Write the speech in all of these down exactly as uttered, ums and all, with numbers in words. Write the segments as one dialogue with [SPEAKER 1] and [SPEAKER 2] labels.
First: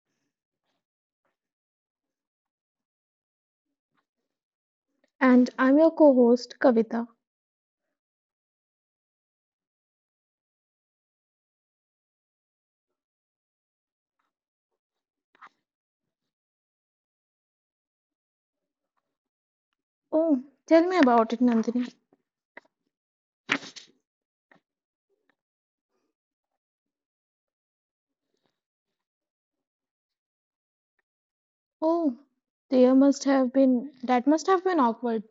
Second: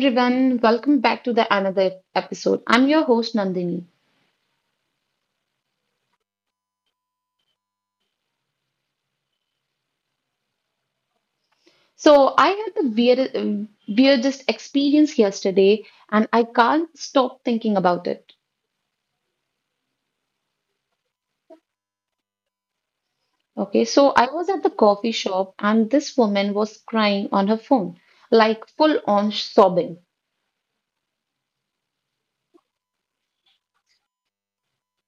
[SPEAKER 1] everyone, welcome back to the another episode. I'm your host Nandini.
[SPEAKER 2] And I'm your co host, Kavita.
[SPEAKER 1] So I had the weird, uh, weirdest experience yesterday, and I can't stop thinking about it.
[SPEAKER 2] Oh, tell me about it, Nandini.
[SPEAKER 1] Okay, so I was at the coffee shop, and this woman was crying on her phone, like full on sobbing.
[SPEAKER 2] Oh, there must have been, that must have been awkward.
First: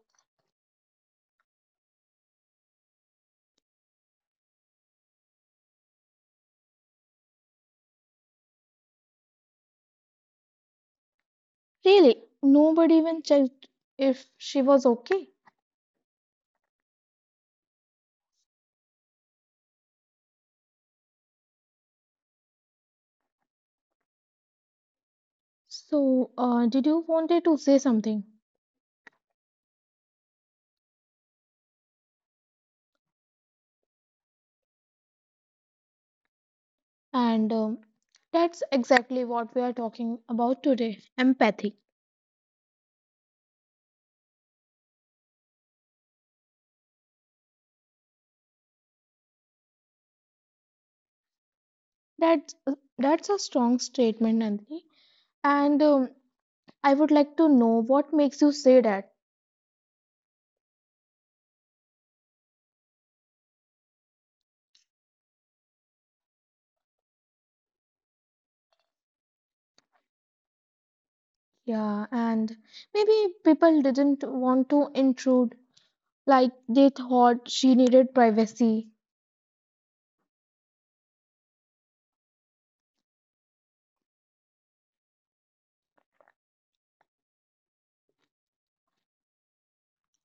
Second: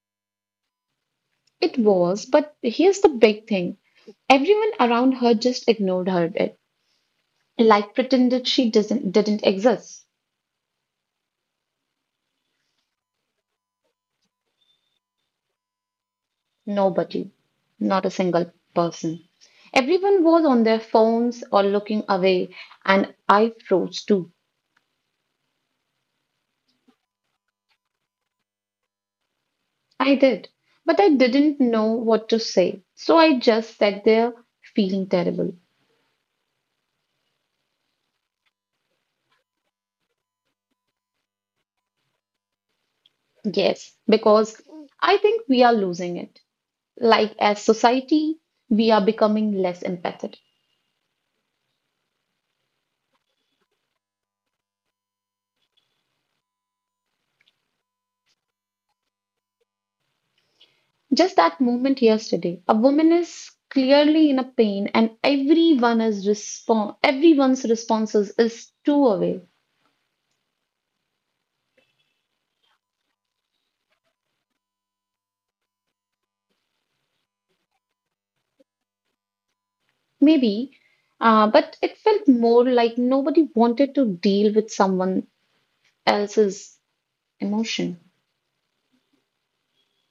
[SPEAKER 1] It was, but here's the big thing: everyone around her just ignored her, it like pretended she doesn't didn't exist.
[SPEAKER 2] Really, nobody even checked if she was okay.
[SPEAKER 1] Nobody, not a single person. Everyone was on their phones or looking away, and I froze too.
[SPEAKER 2] So, uh, did you wanted to say something?
[SPEAKER 1] I did, but I didn't know what to say, so I just sat there feeling terrible.
[SPEAKER 2] And um, that's exactly what we are talking about today empathy.
[SPEAKER 1] Yes, because I think we are losing it. Like, as society, we are becoming less empathetic.
[SPEAKER 2] That's, that's a strong statement, Nandini. And um, I would like to know what makes you say that.
[SPEAKER 1] Just that moment yesterday, a woman is clearly in a pain, and everyone is respon everyone's responses is too away.
[SPEAKER 2] Yeah, and maybe people didn't want to intrude, like they thought she needed privacy.
[SPEAKER 1] Maybe, uh, but it felt more like nobody wanted to deal with someone else's emotion.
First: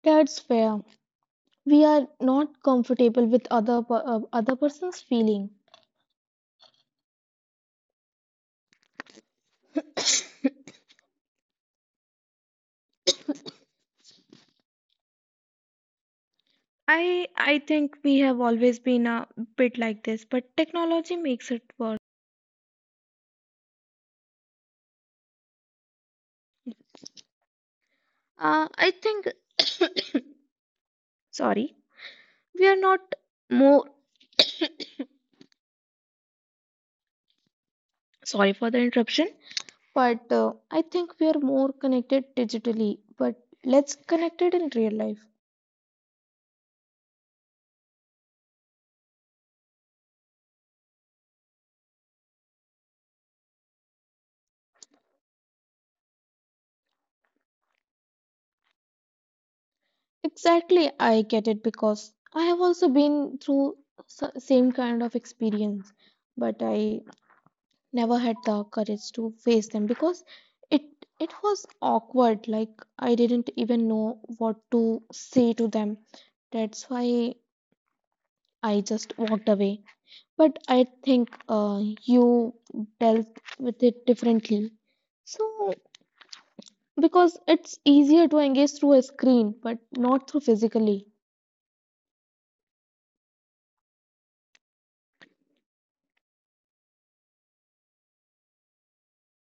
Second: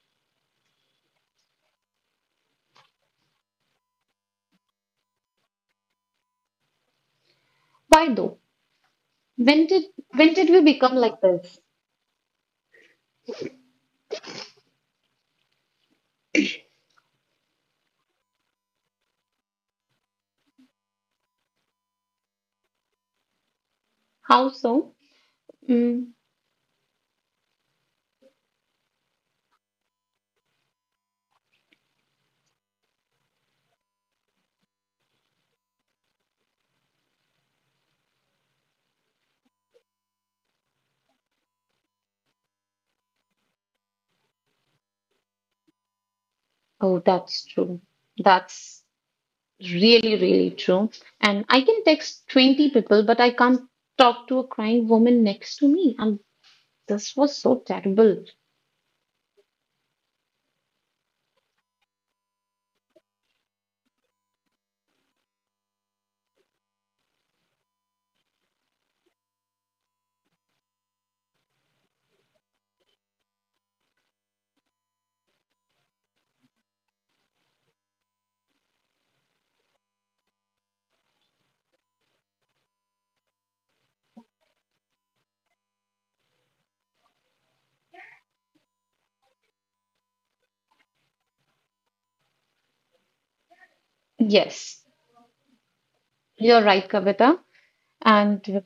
[SPEAKER 2] That's fair. We are not comfortable with other per- uh, other person's feeling.
[SPEAKER 1] Why though? When did when did we become like this?
[SPEAKER 2] I I think we have always been a bit like this, but technology makes it worse.
[SPEAKER 1] How so? Mm.
[SPEAKER 2] Uh, I think sorry, we are not more sorry for the interruption. But uh, I think we are more connected digitally, but let's connect it in real life.
[SPEAKER 1] Oh, that's true. That's really, really true. And I can text twenty people, but I can't talk to a crying woman next to me. And this was so terrible.
[SPEAKER 2] Exactly, I get it because I have also been through s- same kind of experience, but I never had the courage to face them because it it was awkward. Like I didn't even know what to say to them. That's why I just walked away. But I think uh, you dealt with it differently. So because it's easier to engage through a screen, but not through physically.
[SPEAKER 1] Yes, you're right, Kavita. And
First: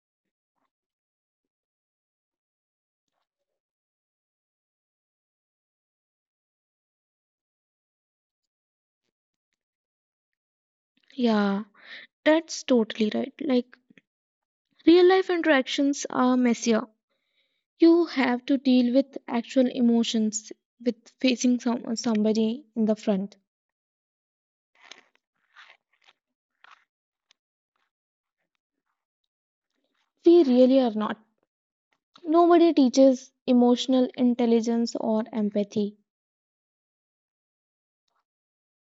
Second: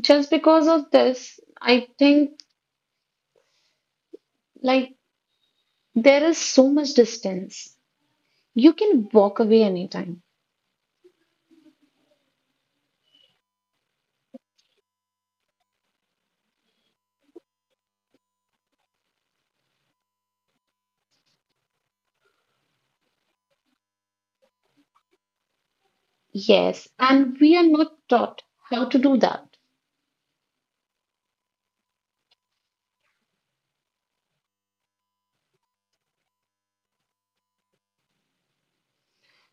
[SPEAKER 1] just because of this, I think like there is so much distance. You can walk away anytime.
[SPEAKER 2] Yeah. That's totally right. Like real life interactions are messier. You have to deal with actual emotions with facing some, somebody in the front.
[SPEAKER 1] Yes, and we are not taught how to do that.
[SPEAKER 2] We really are not. Nobody teaches emotional intelligence or empathy.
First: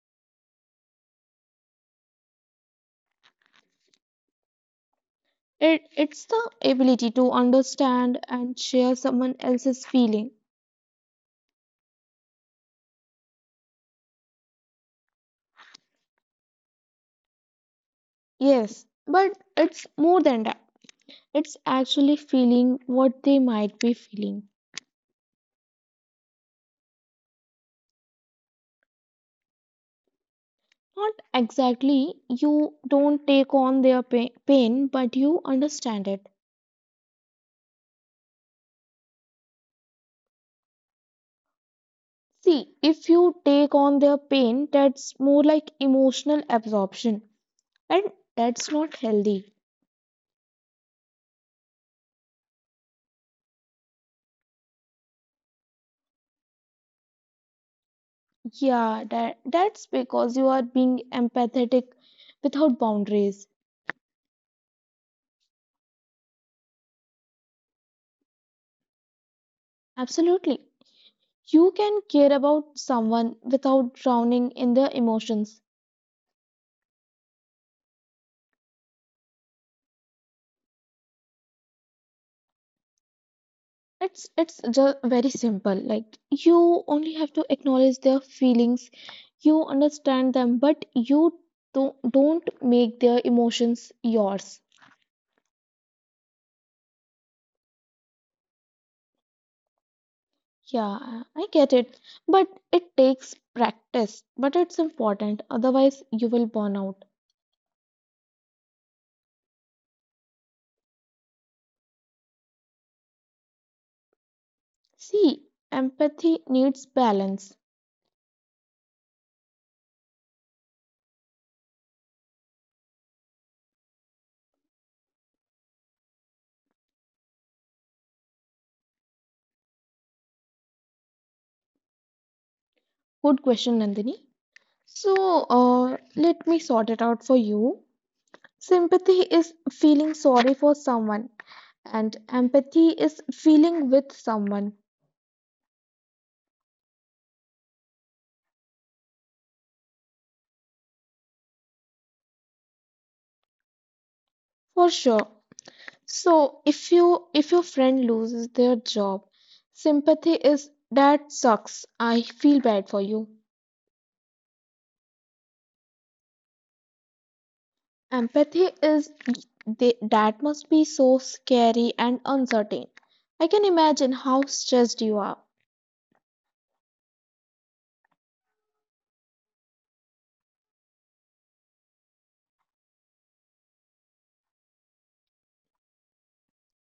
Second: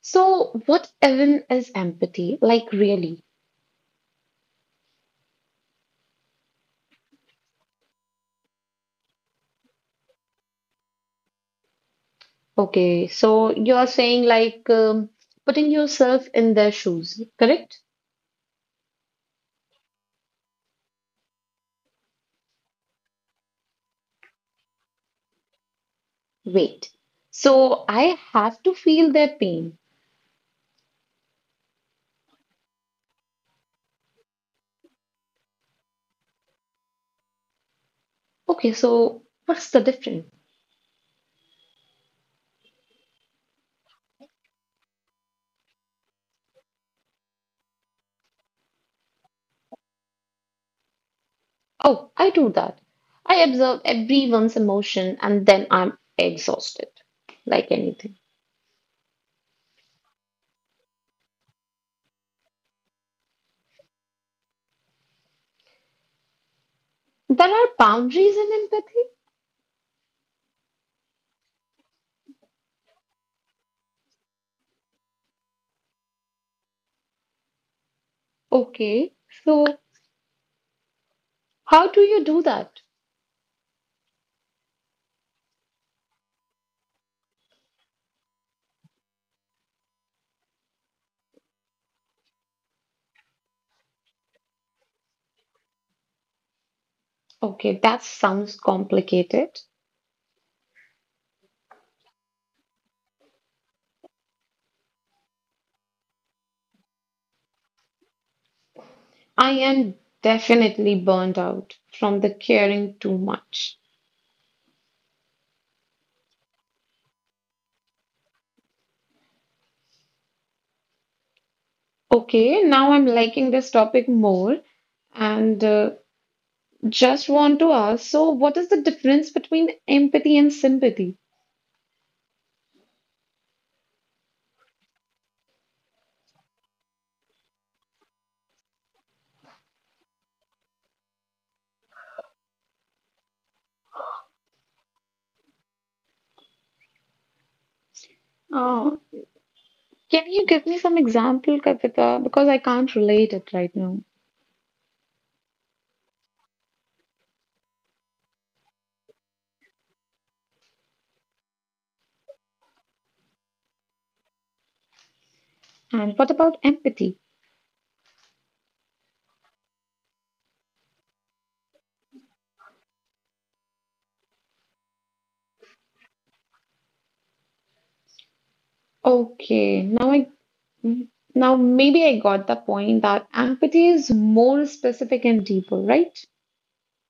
[SPEAKER 1] So, what even is empathy? Like, really?
[SPEAKER 2] It, it's the ability to understand and share someone else's feeling.
[SPEAKER 1] Okay, so you're saying like um, putting yourself in their shoes, correct?
[SPEAKER 2] Yes, but it's more than that. It's actually feeling what they might be feeling.
[SPEAKER 1] Wait. So, I have to feel their pain.
[SPEAKER 2] Not exactly. You don't take on their pa- pain, but you understand it.
[SPEAKER 1] Okay, so what's the difference?
[SPEAKER 2] See, if you take on their pain, that's more like emotional absorption, and that's not healthy.
[SPEAKER 1] Oh, I do that. I observe everyone's emotion and then I'm exhausted, like anything.
[SPEAKER 2] Yeah, that that's because you are being empathetic without boundaries.
[SPEAKER 1] There are boundaries in empathy?
[SPEAKER 2] Absolutely. You can care about someone without drowning in their emotions.
[SPEAKER 1] Okay, so how do you do that?
[SPEAKER 2] It's it's just very simple. Like you only have to acknowledge their feelings. You understand them, but you don't don't make their emotions yours.
[SPEAKER 1] Okay, that sounds complicated.
[SPEAKER 2] Yeah, I get it. But it takes practice, but it's important. Otherwise, you will burn out.
[SPEAKER 1] I am definitely burned out from the caring too much.
[SPEAKER 2] See, empathy needs balance.
[SPEAKER 1] Okay, now I'm liking this topic more and uh, just want to ask, so what is the difference between empathy and sympathy?
[SPEAKER 2] Good question, Nandini. So, uh, let me sort it out for you. Sympathy is feeling sorry for someone, and empathy is feeling with someone
[SPEAKER 1] Uh, can you give me some example, Kavita? Because I can't relate it right now.
[SPEAKER 2] for sure. So if you if your friend loses their job, sympathy is that sucks. I feel bad for you.
[SPEAKER 1] And what about empathy?
[SPEAKER 2] Empathy is they, that must be so scary and uncertain. I can imagine how stressed you are.
[SPEAKER 1] Okay, now I Now, maybe I got the point that empathy is more specific and deeper, right?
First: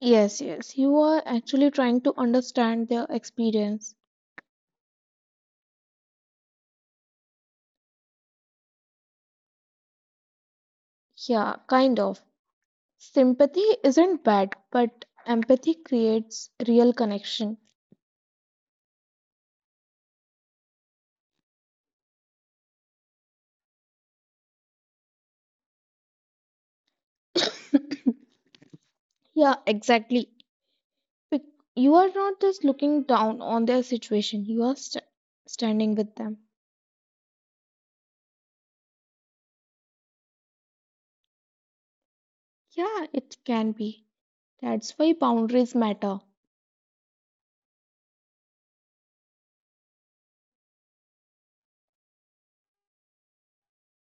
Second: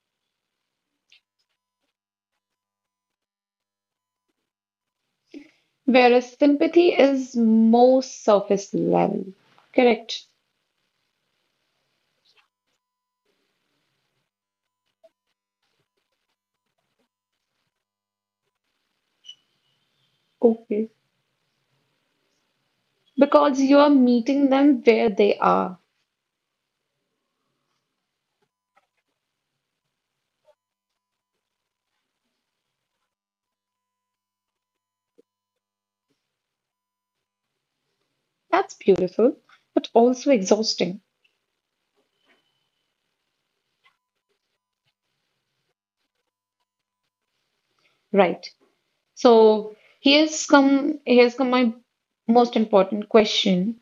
[SPEAKER 2] Yes, yes, you are actually trying to understand their experience.
[SPEAKER 1] Whereas sympathy is more surface level. Correct.
[SPEAKER 2] Yeah, kind of. Sympathy isn't bad, but empathy creates real connection.
[SPEAKER 1] Okay. Because you are meeting them where they are.
[SPEAKER 2] Yeah, exactly. Bec- You are not just looking down on their situation, you are st- standing with them.
[SPEAKER 1] That's beautiful, but also exhausting,
[SPEAKER 2] Yeah, it can be. That's why boundaries matter.
[SPEAKER 1] right? So here's come here's come my most important question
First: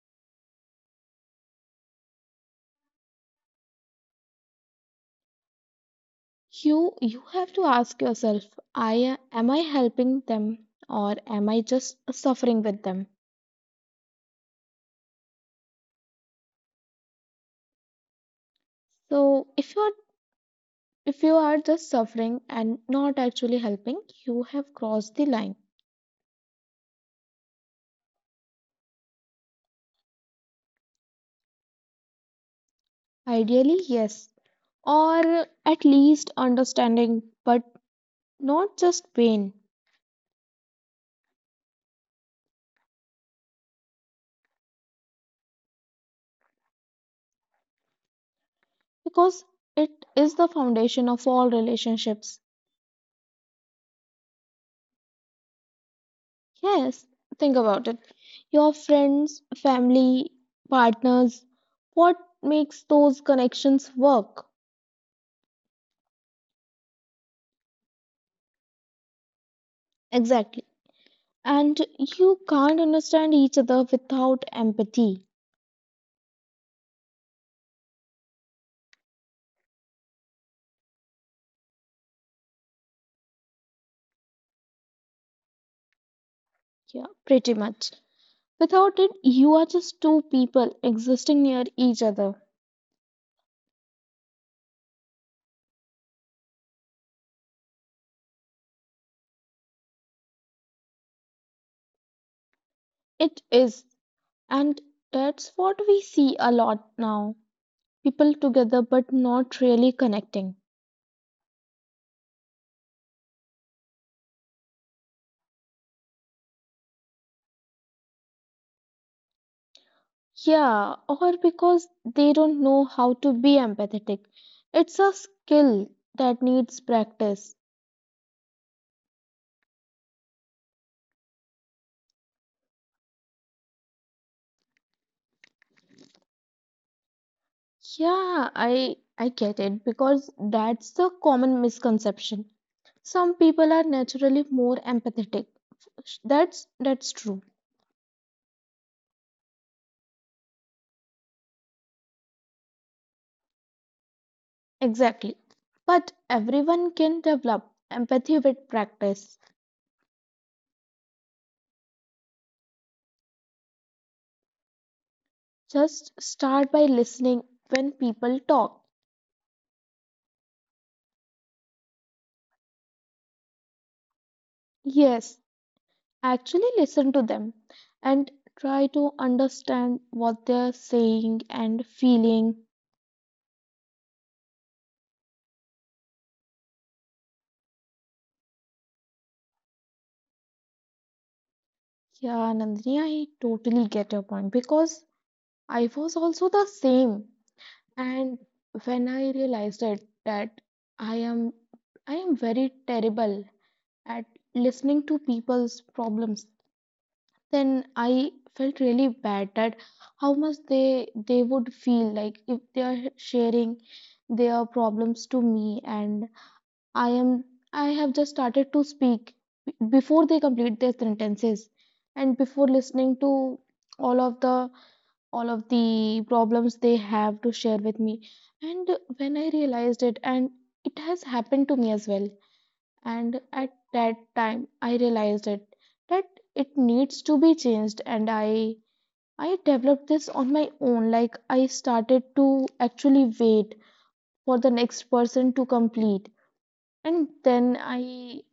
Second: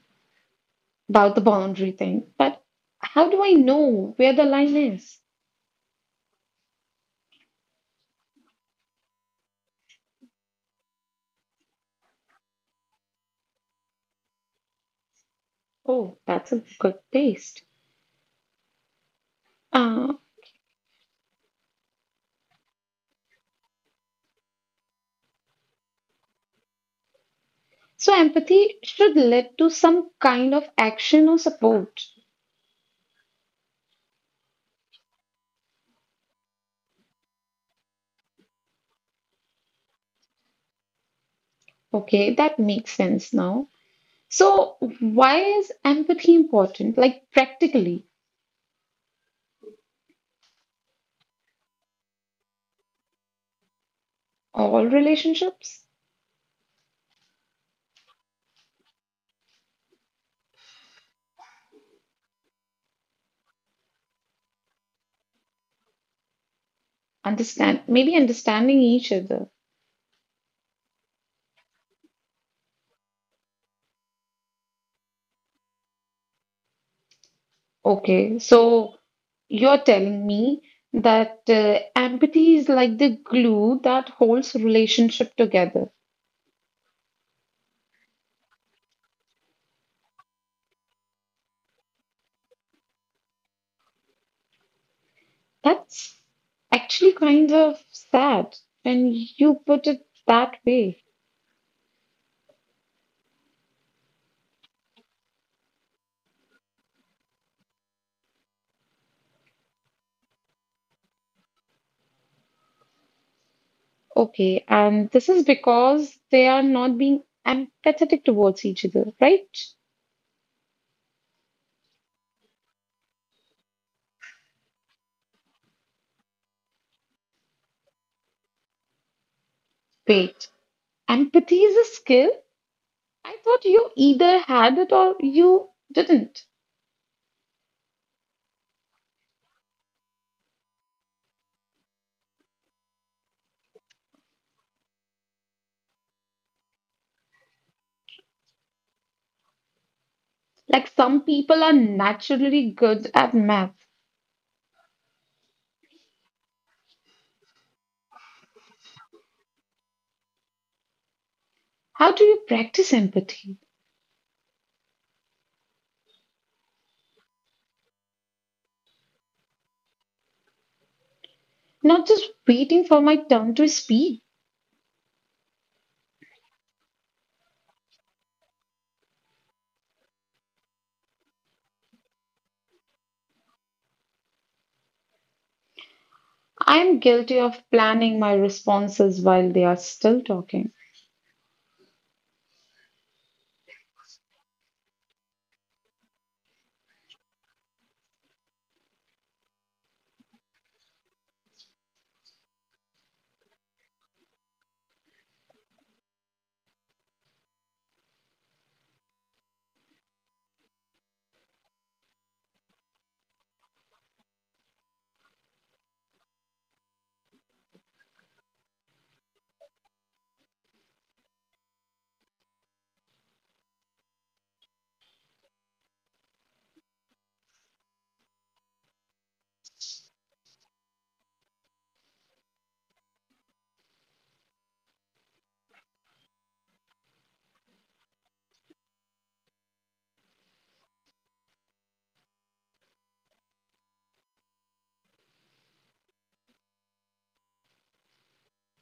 [SPEAKER 1] about the boundary thing. But how do I know where the line is?
[SPEAKER 2] You you have to ask yourself, I am I helping them or am I just suffering with them?
[SPEAKER 1] Oh, that's a good taste.
[SPEAKER 2] So if you
[SPEAKER 1] Uh,
[SPEAKER 2] are if you are just suffering and not actually helping, you have crossed the line.
[SPEAKER 1] So empathy should lead to some kind of action or support.
[SPEAKER 2] Ideally, yes, or at least understanding, but not just pain,
[SPEAKER 1] Okay, that makes sense now. So why is empathy important? Like practically,
[SPEAKER 2] because it is the foundation of all relationships.
[SPEAKER 1] all relationships
[SPEAKER 2] Yes, think about it. Your friends, family, partners, what makes those connections work?
[SPEAKER 1] understand maybe understanding each other.
[SPEAKER 2] Exactly. And you can't understand each other without empathy.
[SPEAKER 1] Okay, so you're telling me that uh, empathy is like the glue that holds relationship together.
[SPEAKER 2] Yeah, pretty much. Without it, you are just two people existing near each other.
[SPEAKER 1] That's actually kind of sad when you put it that way.
[SPEAKER 2] It is. And that's what we see a lot now. People together but not really connecting.
[SPEAKER 1] Okay, and this is because they are not being empathetic towards each other, right?
[SPEAKER 2] Yeah, or because they don't know how to be empathetic. It's a skill that needs practice.
[SPEAKER 1] Wait, empathy is a skill? I thought you either had it or you didn't.
[SPEAKER 2] Yeah, I I get it because that's the common misconception. Some people are naturally more empathetic. Sh- That's that's true.
[SPEAKER 1] Like some people are naturally good at math.
[SPEAKER 2] Exactly. But everyone can develop empathy with practice.
[SPEAKER 1] How do you practice empathy?
[SPEAKER 2] Just start by listening when people talk.
[SPEAKER 1] Not just waiting for my turn to speak.
[SPEAKER 2] Yes, actually listen to them and try to understand what they're saying and feeling.
[SPEAKER 1] I am guilty of planning my responses while they are still talking.
[SPEAKER 2] Yeah, Nandini, I totally get your point because I was also the same. And when I realized it that I am I am very terrible at listening to people's problems, then I felt really bad at how much they they would feel like if they are sharing their problems to me, and i am I have just started to speak b- before they complete their sentences and before listening to all of the all of the problems they have to share with me. And when I realized it, and it has happened to me as well, and at that time I realized it that it needs to be changed. And i I developed this on my own, like I started to actually wait for the next person to complete, and then I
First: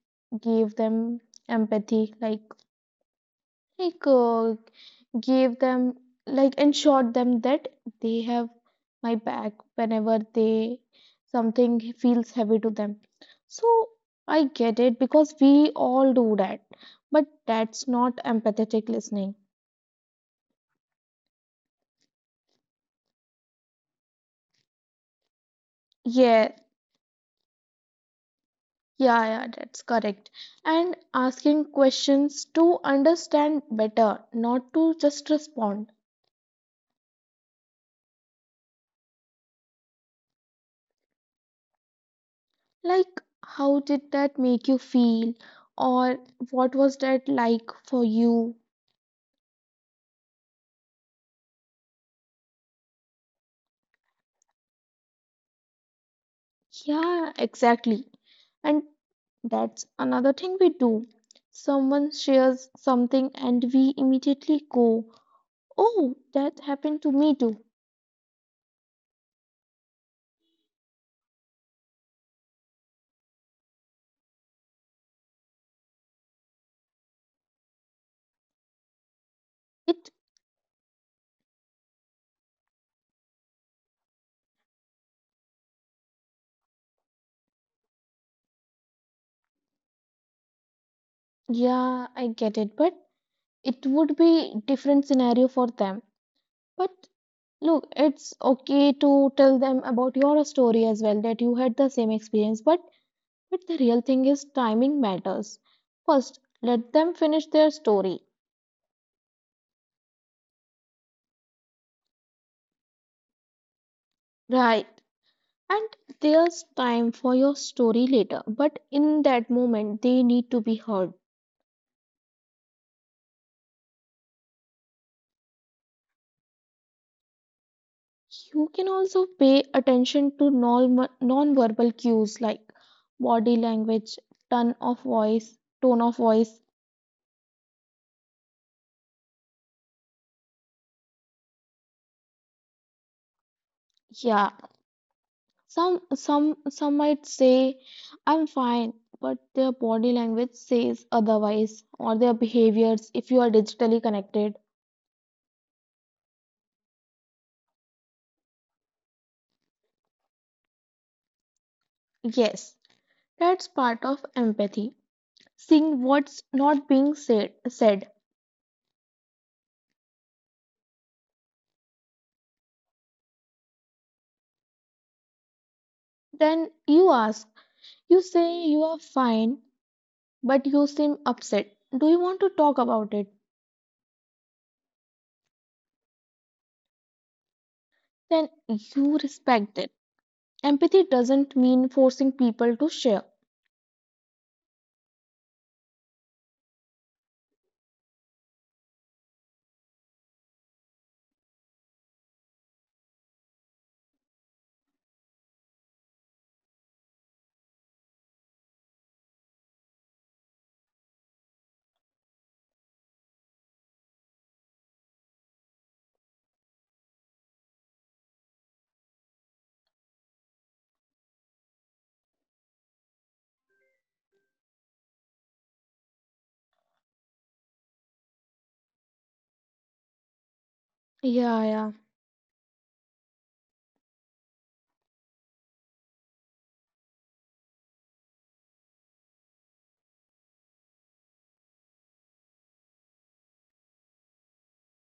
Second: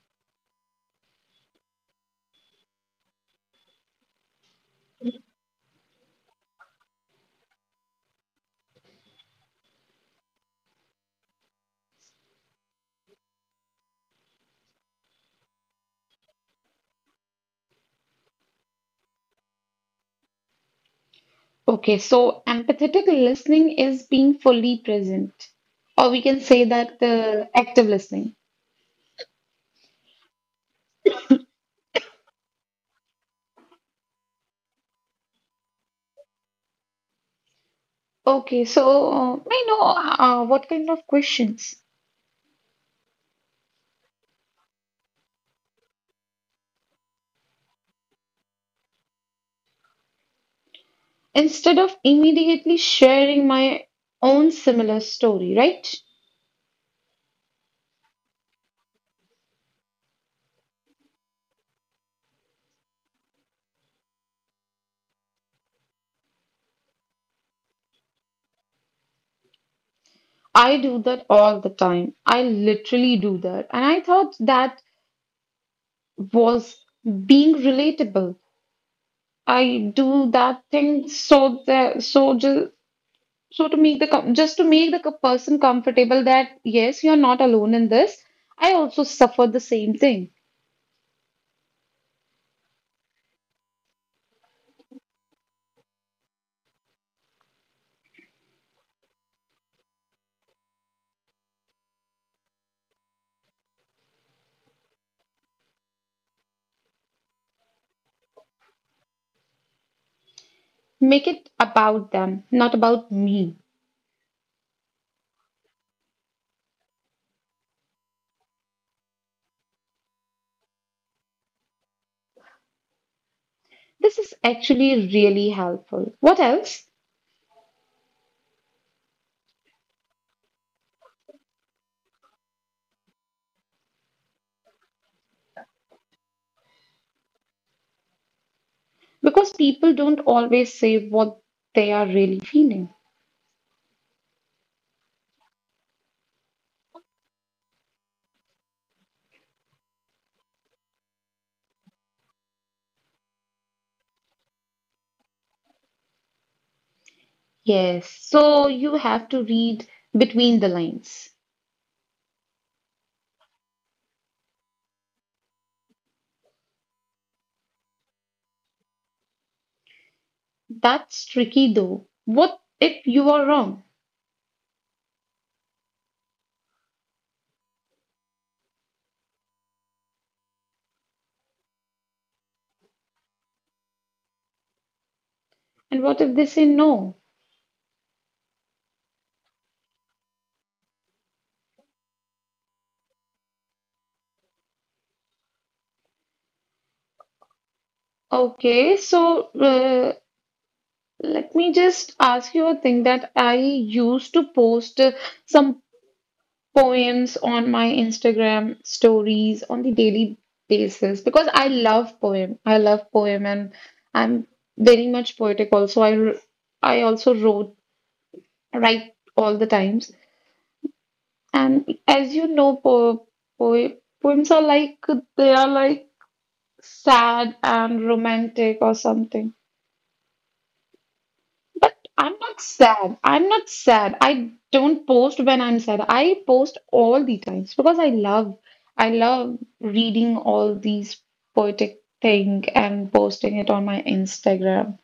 [SPEAKER 2] gave them empathy, like like uh, gave them, like, ensured them that they have my back whenever they something feels heavy to them. So I get it because we all do that, but that's not empathetic listening.
[SPEAKER 1] Okay, so empathetic listening is being fully present, or we can
[SPEAKER 2] yeah
[SPEAKER 1] say that the active listening.
[SPEAKER 2] yeah yeah that's correct. And asking questions to understand better, not to just respond.
[SPEAKER 1] Okay, so uh, I know uh, what kind of questions.
[SPEAKER 2] Like, how did that make you feel, or what was that like for you?
[SPEAKER 1] Instead of immediately sharing my own similar story, right?
[SPEAKER 2] Yeah, exactly. And that's another thing we do. Someone shares something and we immediately go, "Oh, that happened to me too."
[SPEAKER 1] I do that all the time. I literally do that. And I thought that was being relatable. I
[SPEAKER 2] It,
[SPEAKER 1] do that thing so that so just. So to make the com- just to make the co- person comfortable that yes you're not alone in this, I also suffered the same thing.
[SPEAKER 2] yeah, I get it, but it would be different scenario for them. But look, it's okay to tell them about your story as well that you had the same experience, but but the real thing is timing matters. First, let them finish their story.
[SPEAKER 1] Make it about them not about me.
[SPEAKER 2] Right. And there's time for your story later, but in that moment, they need to be heard.
[SPEAKER 1] This is actually really helpful, what else?
[SPEAKER 2] You can also pay attention to non non-verbal cues like body language, tone of voice, tone of voice.
[SPEAKER 1] Because people don't always say what they are really feeling.
[SPEAKER 2] Yeah, some some some might say I'm fine, but their body language says otherwise, or their behaviors if you are digitally connected.
[SPEAKER 1] Yes, so you have to read between the lines.
[SPEAKER 2] Yes, that's part of empathy. Seeing what's not being said said.
[SPEAKER 1] That's tricky though, what if you are wrong?
[SPEAKER 2] Then you ask, you say you are fine, but you seem upset. Do you want to talk about it?
[SPEAKER 1] And what if they say no?
[SPEAKER 2] Then you respect it. Empathy doesn't mean forcing people to share.
[SPEAKER 1] Okay, so uh, let me just ask you a thing that I used to post uh, some poems on my Instagram stories on the daily basis because I love poem. I love poem and I'm very much poetic also. I r- I also wrote write all the times. And as you know, po po poems are like they are like sad and romantic or something.
[SPEAKER 2] Yeah, yeah,
[SPEAKER 1] I'm not sad. I'm not sad. I don't post when I'm sad. I post all the times because I love I love reading all these poetic thing and posting it on my Instagram.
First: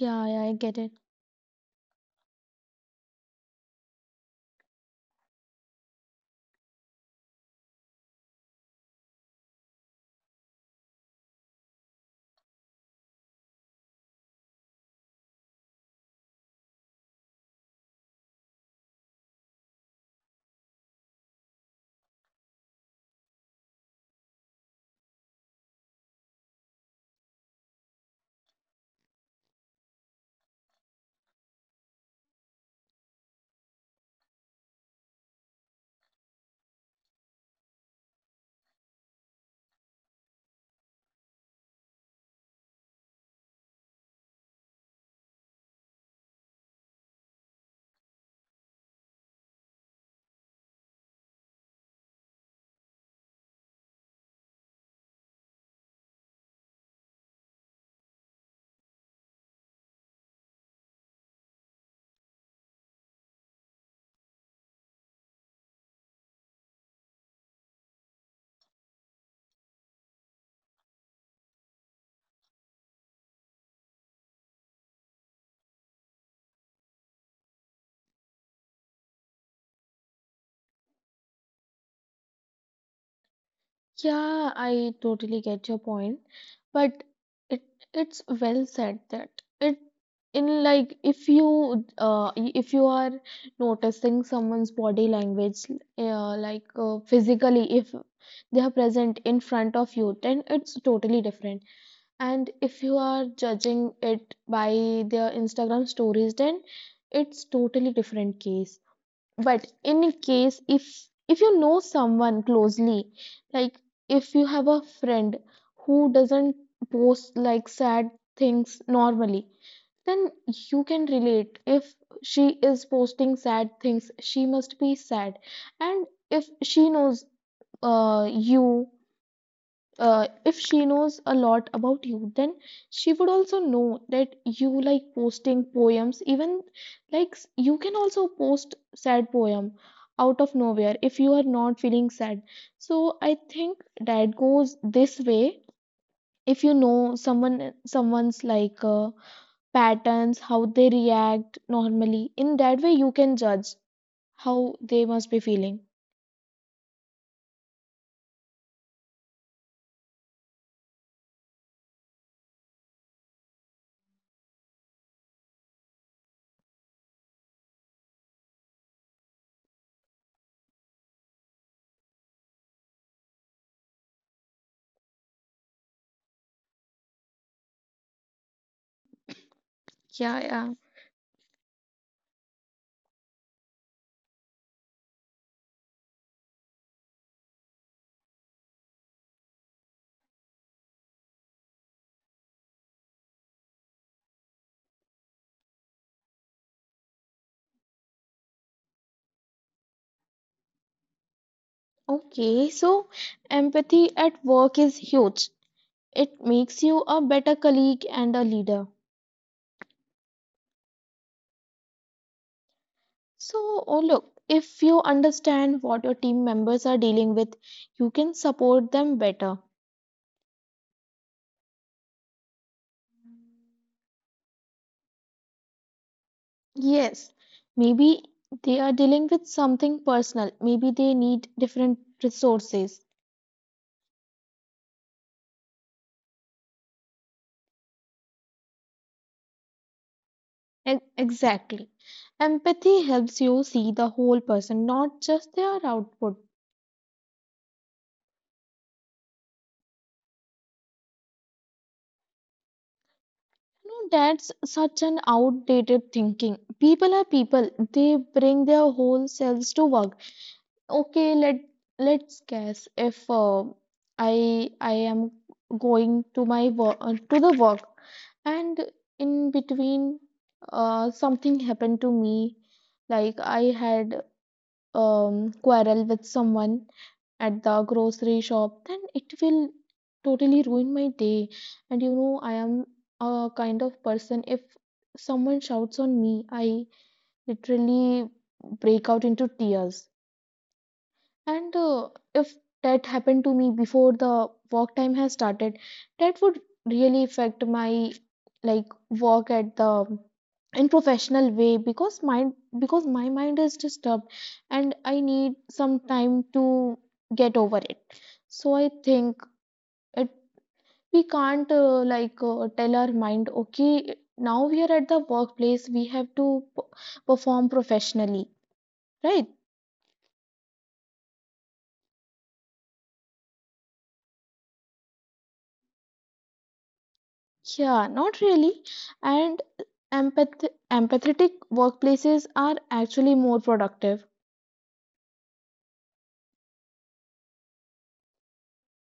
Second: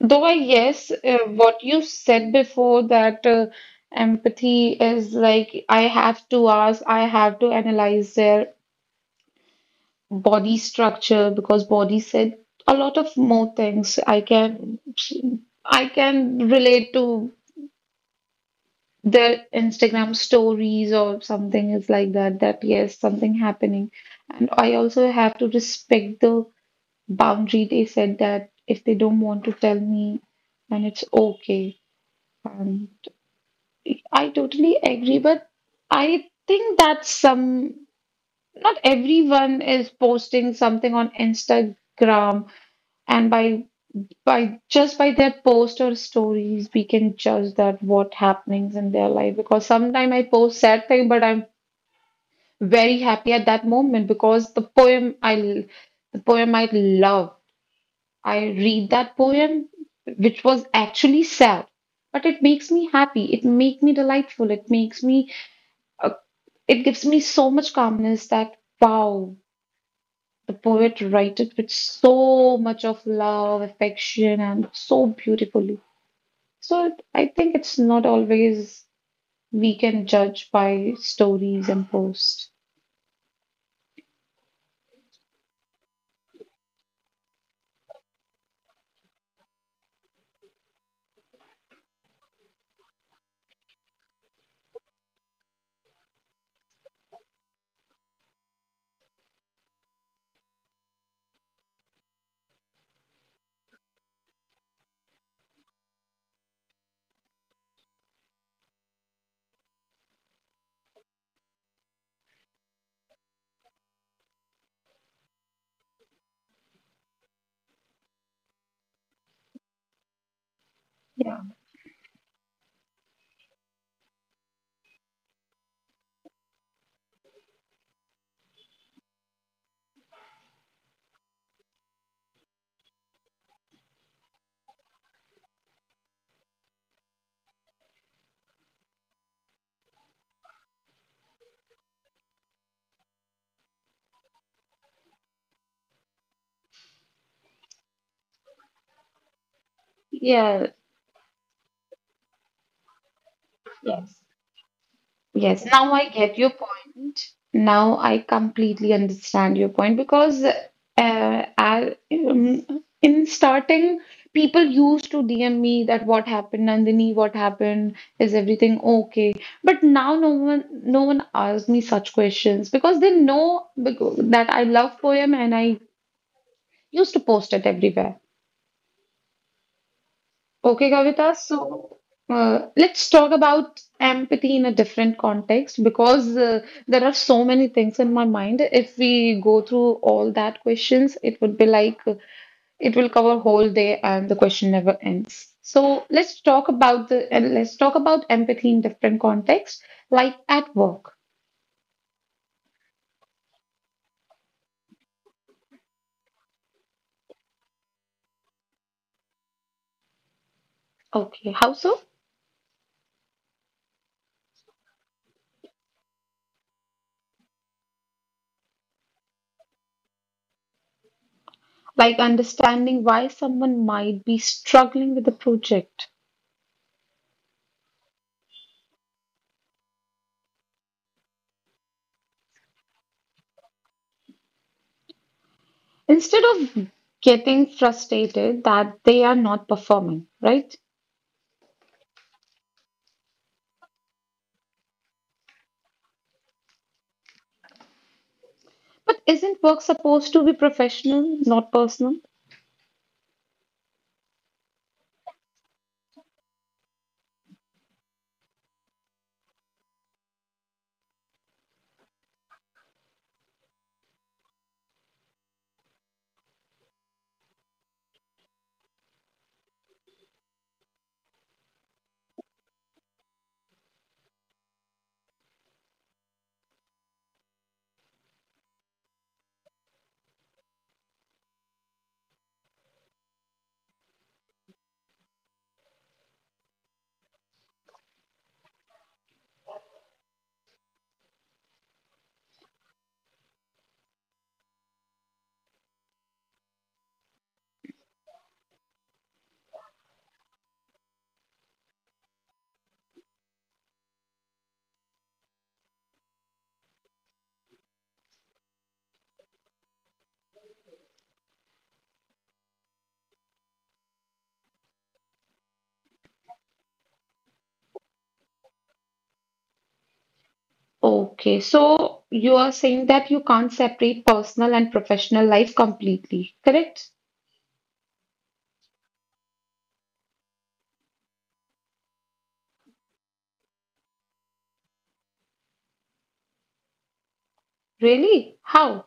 [SPEAKER 1] Though I
[SPEAKER 2] yeah, I get it.
[SPEAKER 1] yes, uh, what you said before that uh, empathy is like I have to ask, I have to analyze their body structure because body said a lot of more things. I can I can relate to their Instagram stories or something is like that, that yes, something happening. And I also have to respect the boundary they said that if they don't want to tell me, then it's okay. Um, I totally agree, but I think that some, not everyone is posting something on Instagram, and by by just by their post or stories, we can judge that what happenings in their life. Because sometimes I post sad thing, but I'm very happy at that moment because the poem I l- the poem I love, I read that poem which was actually sad, but it makes me happy. It makes me delightful. It makes me uh, it gives me so much calmness that wow, the poet write it with so much of love, affection, and so beautifully. So it, I think it's not always we can judge by stories and posts.
[SPEAKER 2] Yeah, I totally get your point, but it it's well said that it in like if you uh i- if you are noticing someone's body language, uh, like uh, physically if they are present in front of you then it's totally different, and if you are judging it by their Instagram stories then it's totally different case. But in case if if you know someone closely, like if you have a friend who doesn't post like sad things normally, then you can
[SPEAKER 1] Yeah.
[SPEAKER 2] relate if she is posting sad things she must be sad. And if she knows uh, you uh, if she knows a lot about you then she would also know that you like posting poems even like s- you can also post sad poem out of nowhere if you are not feeling sad. So I think that goes this way: if you know someone someone's like uh, patterns
[SPEAKER 1] Yeah.
[SPEAKER 2] how they react normally, in that way you can judge
[SPEAKER 1] Yes.
[SPEAKER 2] how they must be
[SPEAKER 1] Yes, now
[SPEAKER 2] feeling.
[SPEAKER 1] I get your point. Now I completely understand your point because uh, I, um, in starting, people used to D M me that what happened, Nandini, what happened? Is everything okay? But now no one, no one asks me such questions because they know becau- that I love poem and I used to post it everywhere.
[SPEAKER 2] Yeah yeah
[SPEAKER 1] Okay, Kavita. So uh, let's talk about empathy in a different context because uh, there are so many things in my mind. If we go through all that questions, it would be like uh, it will cover whole day and the question never ends. So let's talk about the and let's talk about empathy in different context, like at work.
[SPEAKER 2] Okay, so empathy at work is huge. It makes you a better colleague and a leader.
[SPEAKER 1] Okay, how so?
[SPEAKER 2] So, oh, look, if you understand what your team members are dealing with, you can support them better.
[SPEAKER 1] Like understanding why someone might be struggling with the project.
[SPEAKER 2] Yes, maybe they are dealing with something personal, maybe they need different resources.
[SPEAKER 1] Instead of getting frustrated that they are not performing, right?
[SPEAKER 2] E- Exactly. Empathy helps you see the whole person, not just their output.
[SPEAKER 1] But isn't work supposed to be professional, not personal?
[SPEAKER 2] No, that's such an outdated thinking. People are people, they bring their whole selves to work. Okay, let let's guess if uh, I I am going to my work uh, to the work, and in between uh, something happened to me like I had um, quarrel with someone at the grocery shop, then it will totally ruin my day. And you know I am a kind of person if someone shouts on me I literally break out into tears. And uh, if that happened to me before the work time has started, that would really affect my like work at the in professional way because my because my mind is disturbed and I need some time to get over it. So I think it we can't uh, like uh, tell our mind okay now we are at the workplace we have to p- perform professionally, right?
[SPEAKER 1] Okay, so you are saying that you can't separate personal and professional life completely, correct?
[SPEAKER 2] Yeah, not really. And empath empathetic workplaces are actually more productive
[SPEAKER 1] Really? How?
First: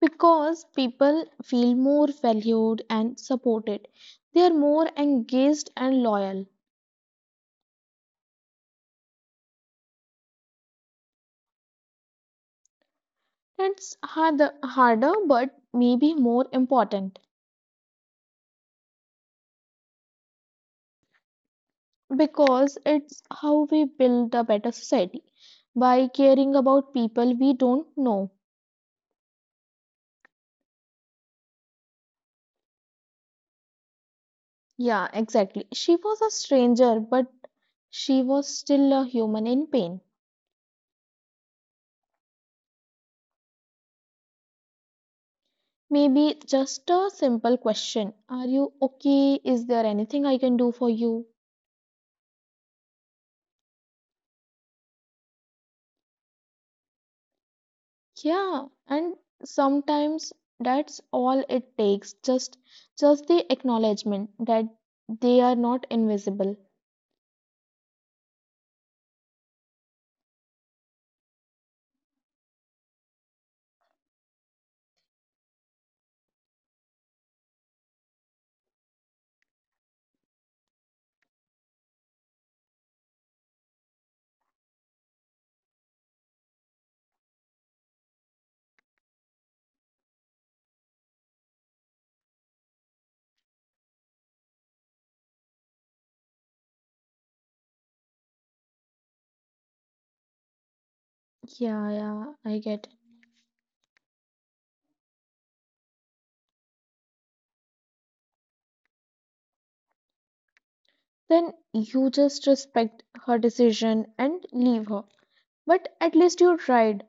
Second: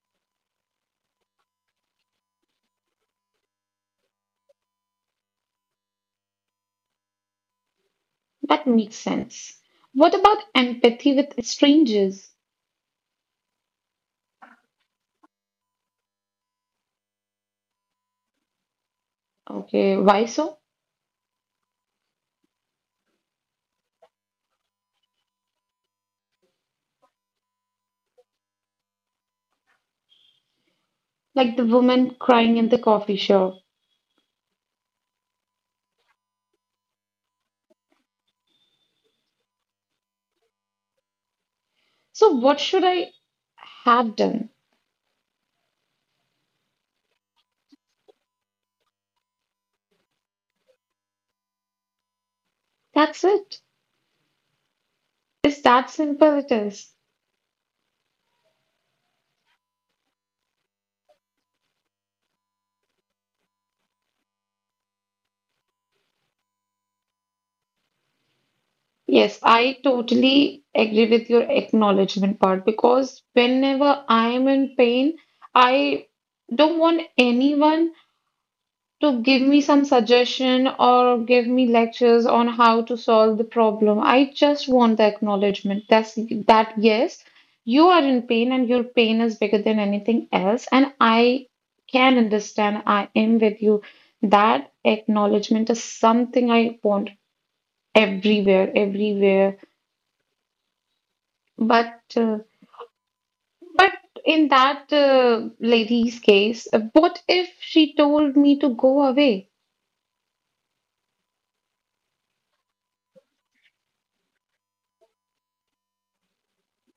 [SPEAKER 2] because people feel more valued and supported. They are more engaged and loyal.
[SPEAKER 1] That makes sense. What about empathy with strangers?
[SPEAKER 2] That's harder, harder, but maybe more important
[SPEAKER 1] Okay, why so?
[SPEAKER 2] because it's how we build a better society by caring about people we don't know.
[SPEAKER 1] Like the woman crying in the coffee shop.
[SPEAKER 2] Yeah, exactly. She was a stranger, but she was still a human in pain.
[SPEAKER 1] So, what should I have done?
[SPEAKER 2] Maybe just a simple question. Are you okay? Is there anything I can do for you?
[SPEAKER 1] That's it. It's that simple, it is.
[SPEAKER 2] Yeah, and sometimes that's all it takes. Just just the acknowledgement that they are not invisible.
[SPEAKER 1] Yes, I totally agree with your acknowledgement part because whenever I am in pain, I don't want anyone to give me some suggestion or give me lectures on how to solve the problem. I just want the acknowledgement that's that yes, you are in pain and your pain is bigger than anything else, and I can understand. I am with you. That acknowledgement is something I want everywhere, everywhere.
[SPEAKER 2] Yeah,
[SPEAKER 1] But
[SPEAKER 2] yeah,
[SPEAKER 1] uh,
[SPEAKER 2] I get it.
[SPEAKER 1] but in that uh, lady's case, uh, what if she told me to go away?
[SPEAKER 2] Then you just respect her decision and leave her. But at least you tried.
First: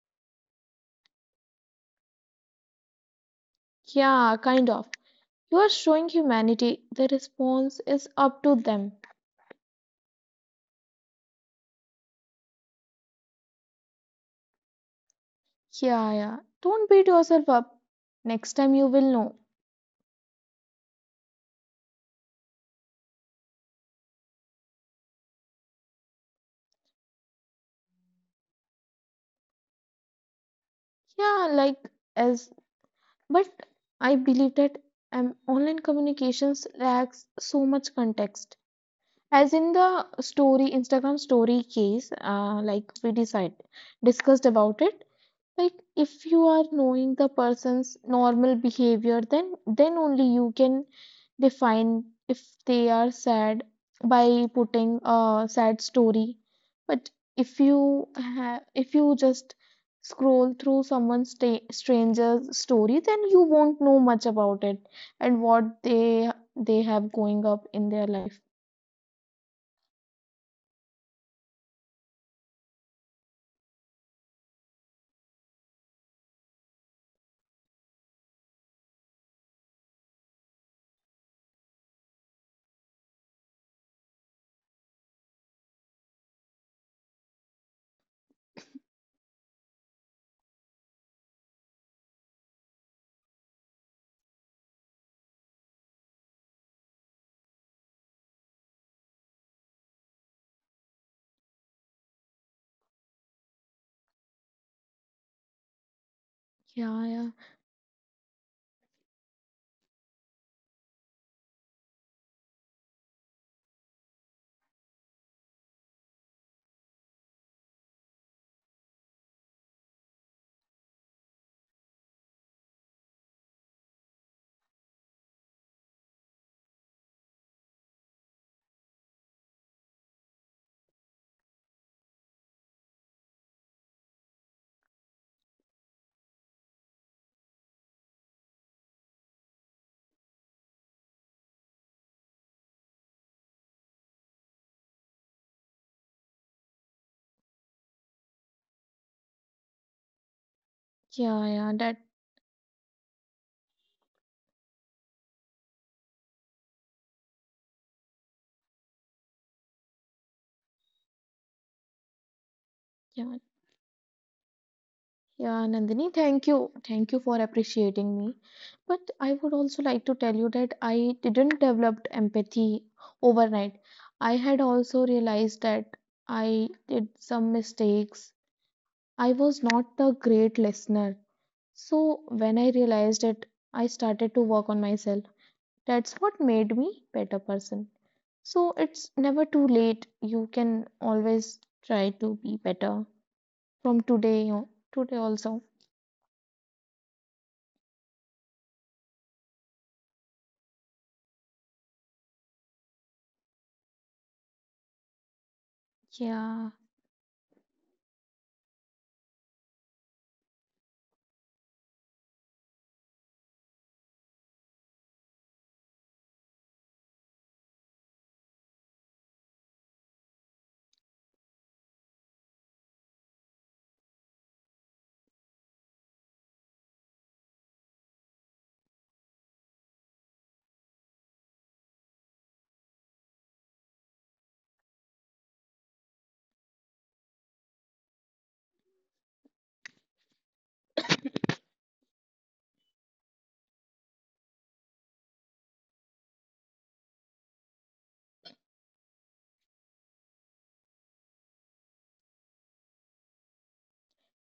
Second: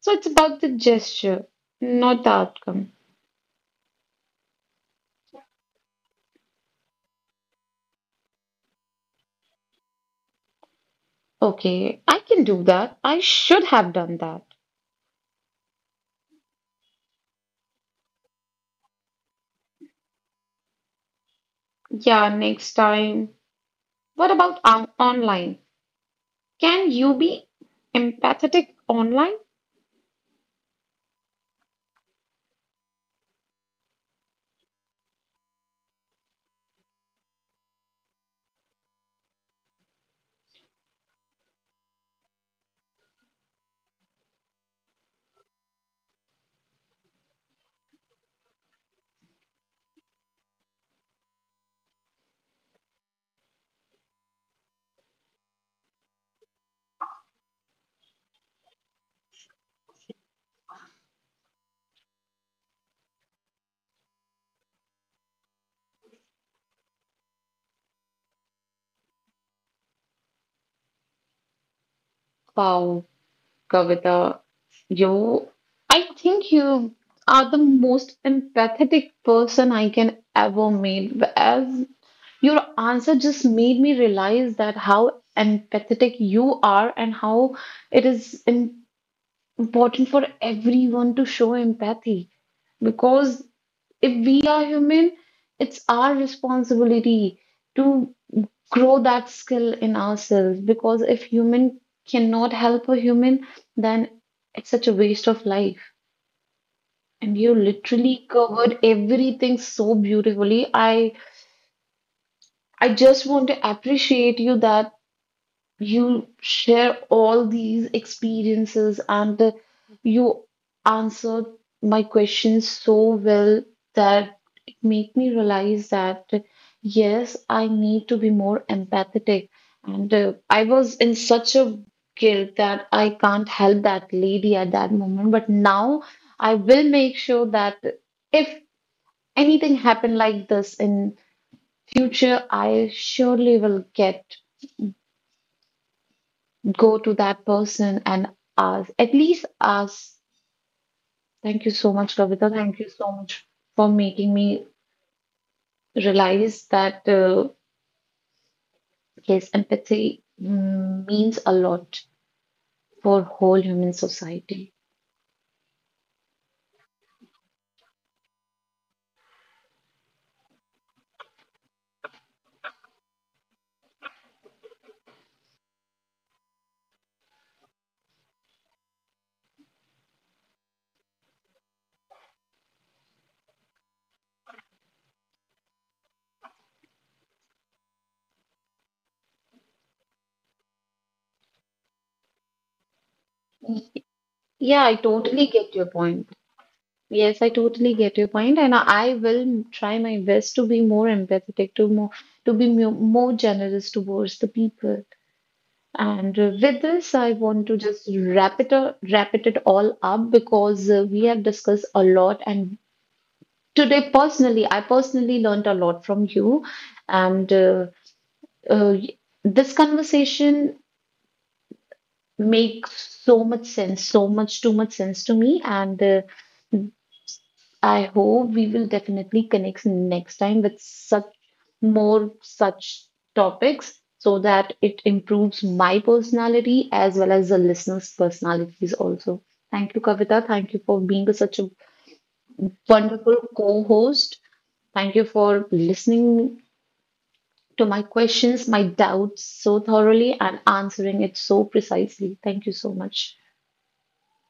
[SPEAKER 1] So it's about the gesture, not the outcome.
[SPEAKER 2] Yeah, kind of. You are showing humanity. The response is up to them.
[SPEAKER 1] Okay, I can do that. I should have done that.
[SPEAKER 2] Yeah, yeah. Don't beat yourself up. Next time you will know.
[SPEAKER 1] Yeah, next time. What about on- online? Can you be empathetic online?
[SPEAKER 2] Yeah, like as but I believe that um, online communications lacks so much context. As in the story, Instagram story case, uh, like we decide discussed about it. Like if you are knowing the person's normal behavior then then only you can define if they are sad by putting a sad story. But if you ha- if you just scroll through someone's sta- stranger's story then you won't know much about it and what they they have going up in their life.
[SPEAKER 1] Wow, Kavita, you, I think you are the most empathetic person I can ever meet. As your answer just made me realize that how empathetic you are and how it is im- important for everyone to show empathy. Because if we are human, it's our responsibility to grow that skill in ourselves. Because if human cannot help a human, then it's such a waste of life. And
[SPEAKER 2] yeah
[SPEAKER 1] you
[SPEAKER 2] yeah
[SPEAKER 1] literally covered everything so beautifully. I I just want to appreciate you that you share all these experiences and uh, you answered my questions so well that it made me realize that uh, yes I need to be more empathetic and uh, I was in such a guilt that I can't help that lady at that moment, but now I will make sure that if anything happen like this in future I surely will get go to that person and ask, at least ask, thank
[SPEAKER 2] yeah
[SPEAKER 1] you
[SPEAKER 2] yeah
[SPEAKER 1] so much,
[SPEAKER 2] that
[SPEAKER 1] Kavita. Thank you so much for making me realize that, uh, yes, empathy mm, means a lot for
[SPEAKER 2] yeah
[SPEAKER 1] whole human society.
[SPEAKER 2] Yeah, Nandini, thank you. Thank you for appreciating me. But I would also like to tell you that I didn't develop empathy overnight. I had also realized that I did some mistakes. I was not a great listener. So when I realized it, I started to work on myself. That's what made me better person. So it's never too late. You can always try to be better from today, you
[SPEAKER 1] Yeah, I
[SPEAKER 2] know, today
[SPEAKER 1] totally get your
[SPEAKER 2] also.
[SPEAKER 1] point. Yes, I totally get your point, and I will try my best to be more empathetic, to more to be mo- more generous towards the people. And uh,
[SPEAKER 2] Yeah.
[SPEAKER 1] with this, I want to just wrap it up, wrap it it all up because uh, we have discussed a lot. And today, personally, I personally learned a lot from you. And uh, uh, this conversation makes so much sense, so much too much sense to me. And uh, I hope we will definitely connect next time with such more such topics so that it improves my personality as well as the listeners' personalities also. Thank you, Kavita. Thank you for being such a wonderful co-host. Thank you for listening to my questions, my doubts so thoroughly and answering it so precisely. Thank you so much.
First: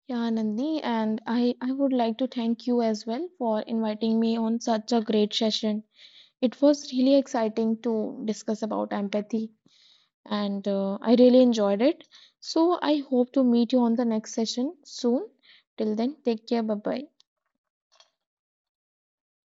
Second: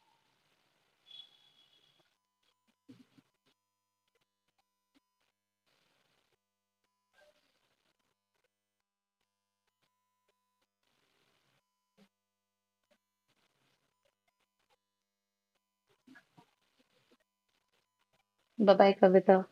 [SPEAKER 2] Yeah, Nandini, and I, I would like to thank you as well for inviting me on such a great session. It was really exciting to discuss about empathy, and uh, I really enjoyed it. So I hope to meet you on the next session soon. Till then, take care. Bye bye.
[SPEAKER 1] Bye bye, Kavita.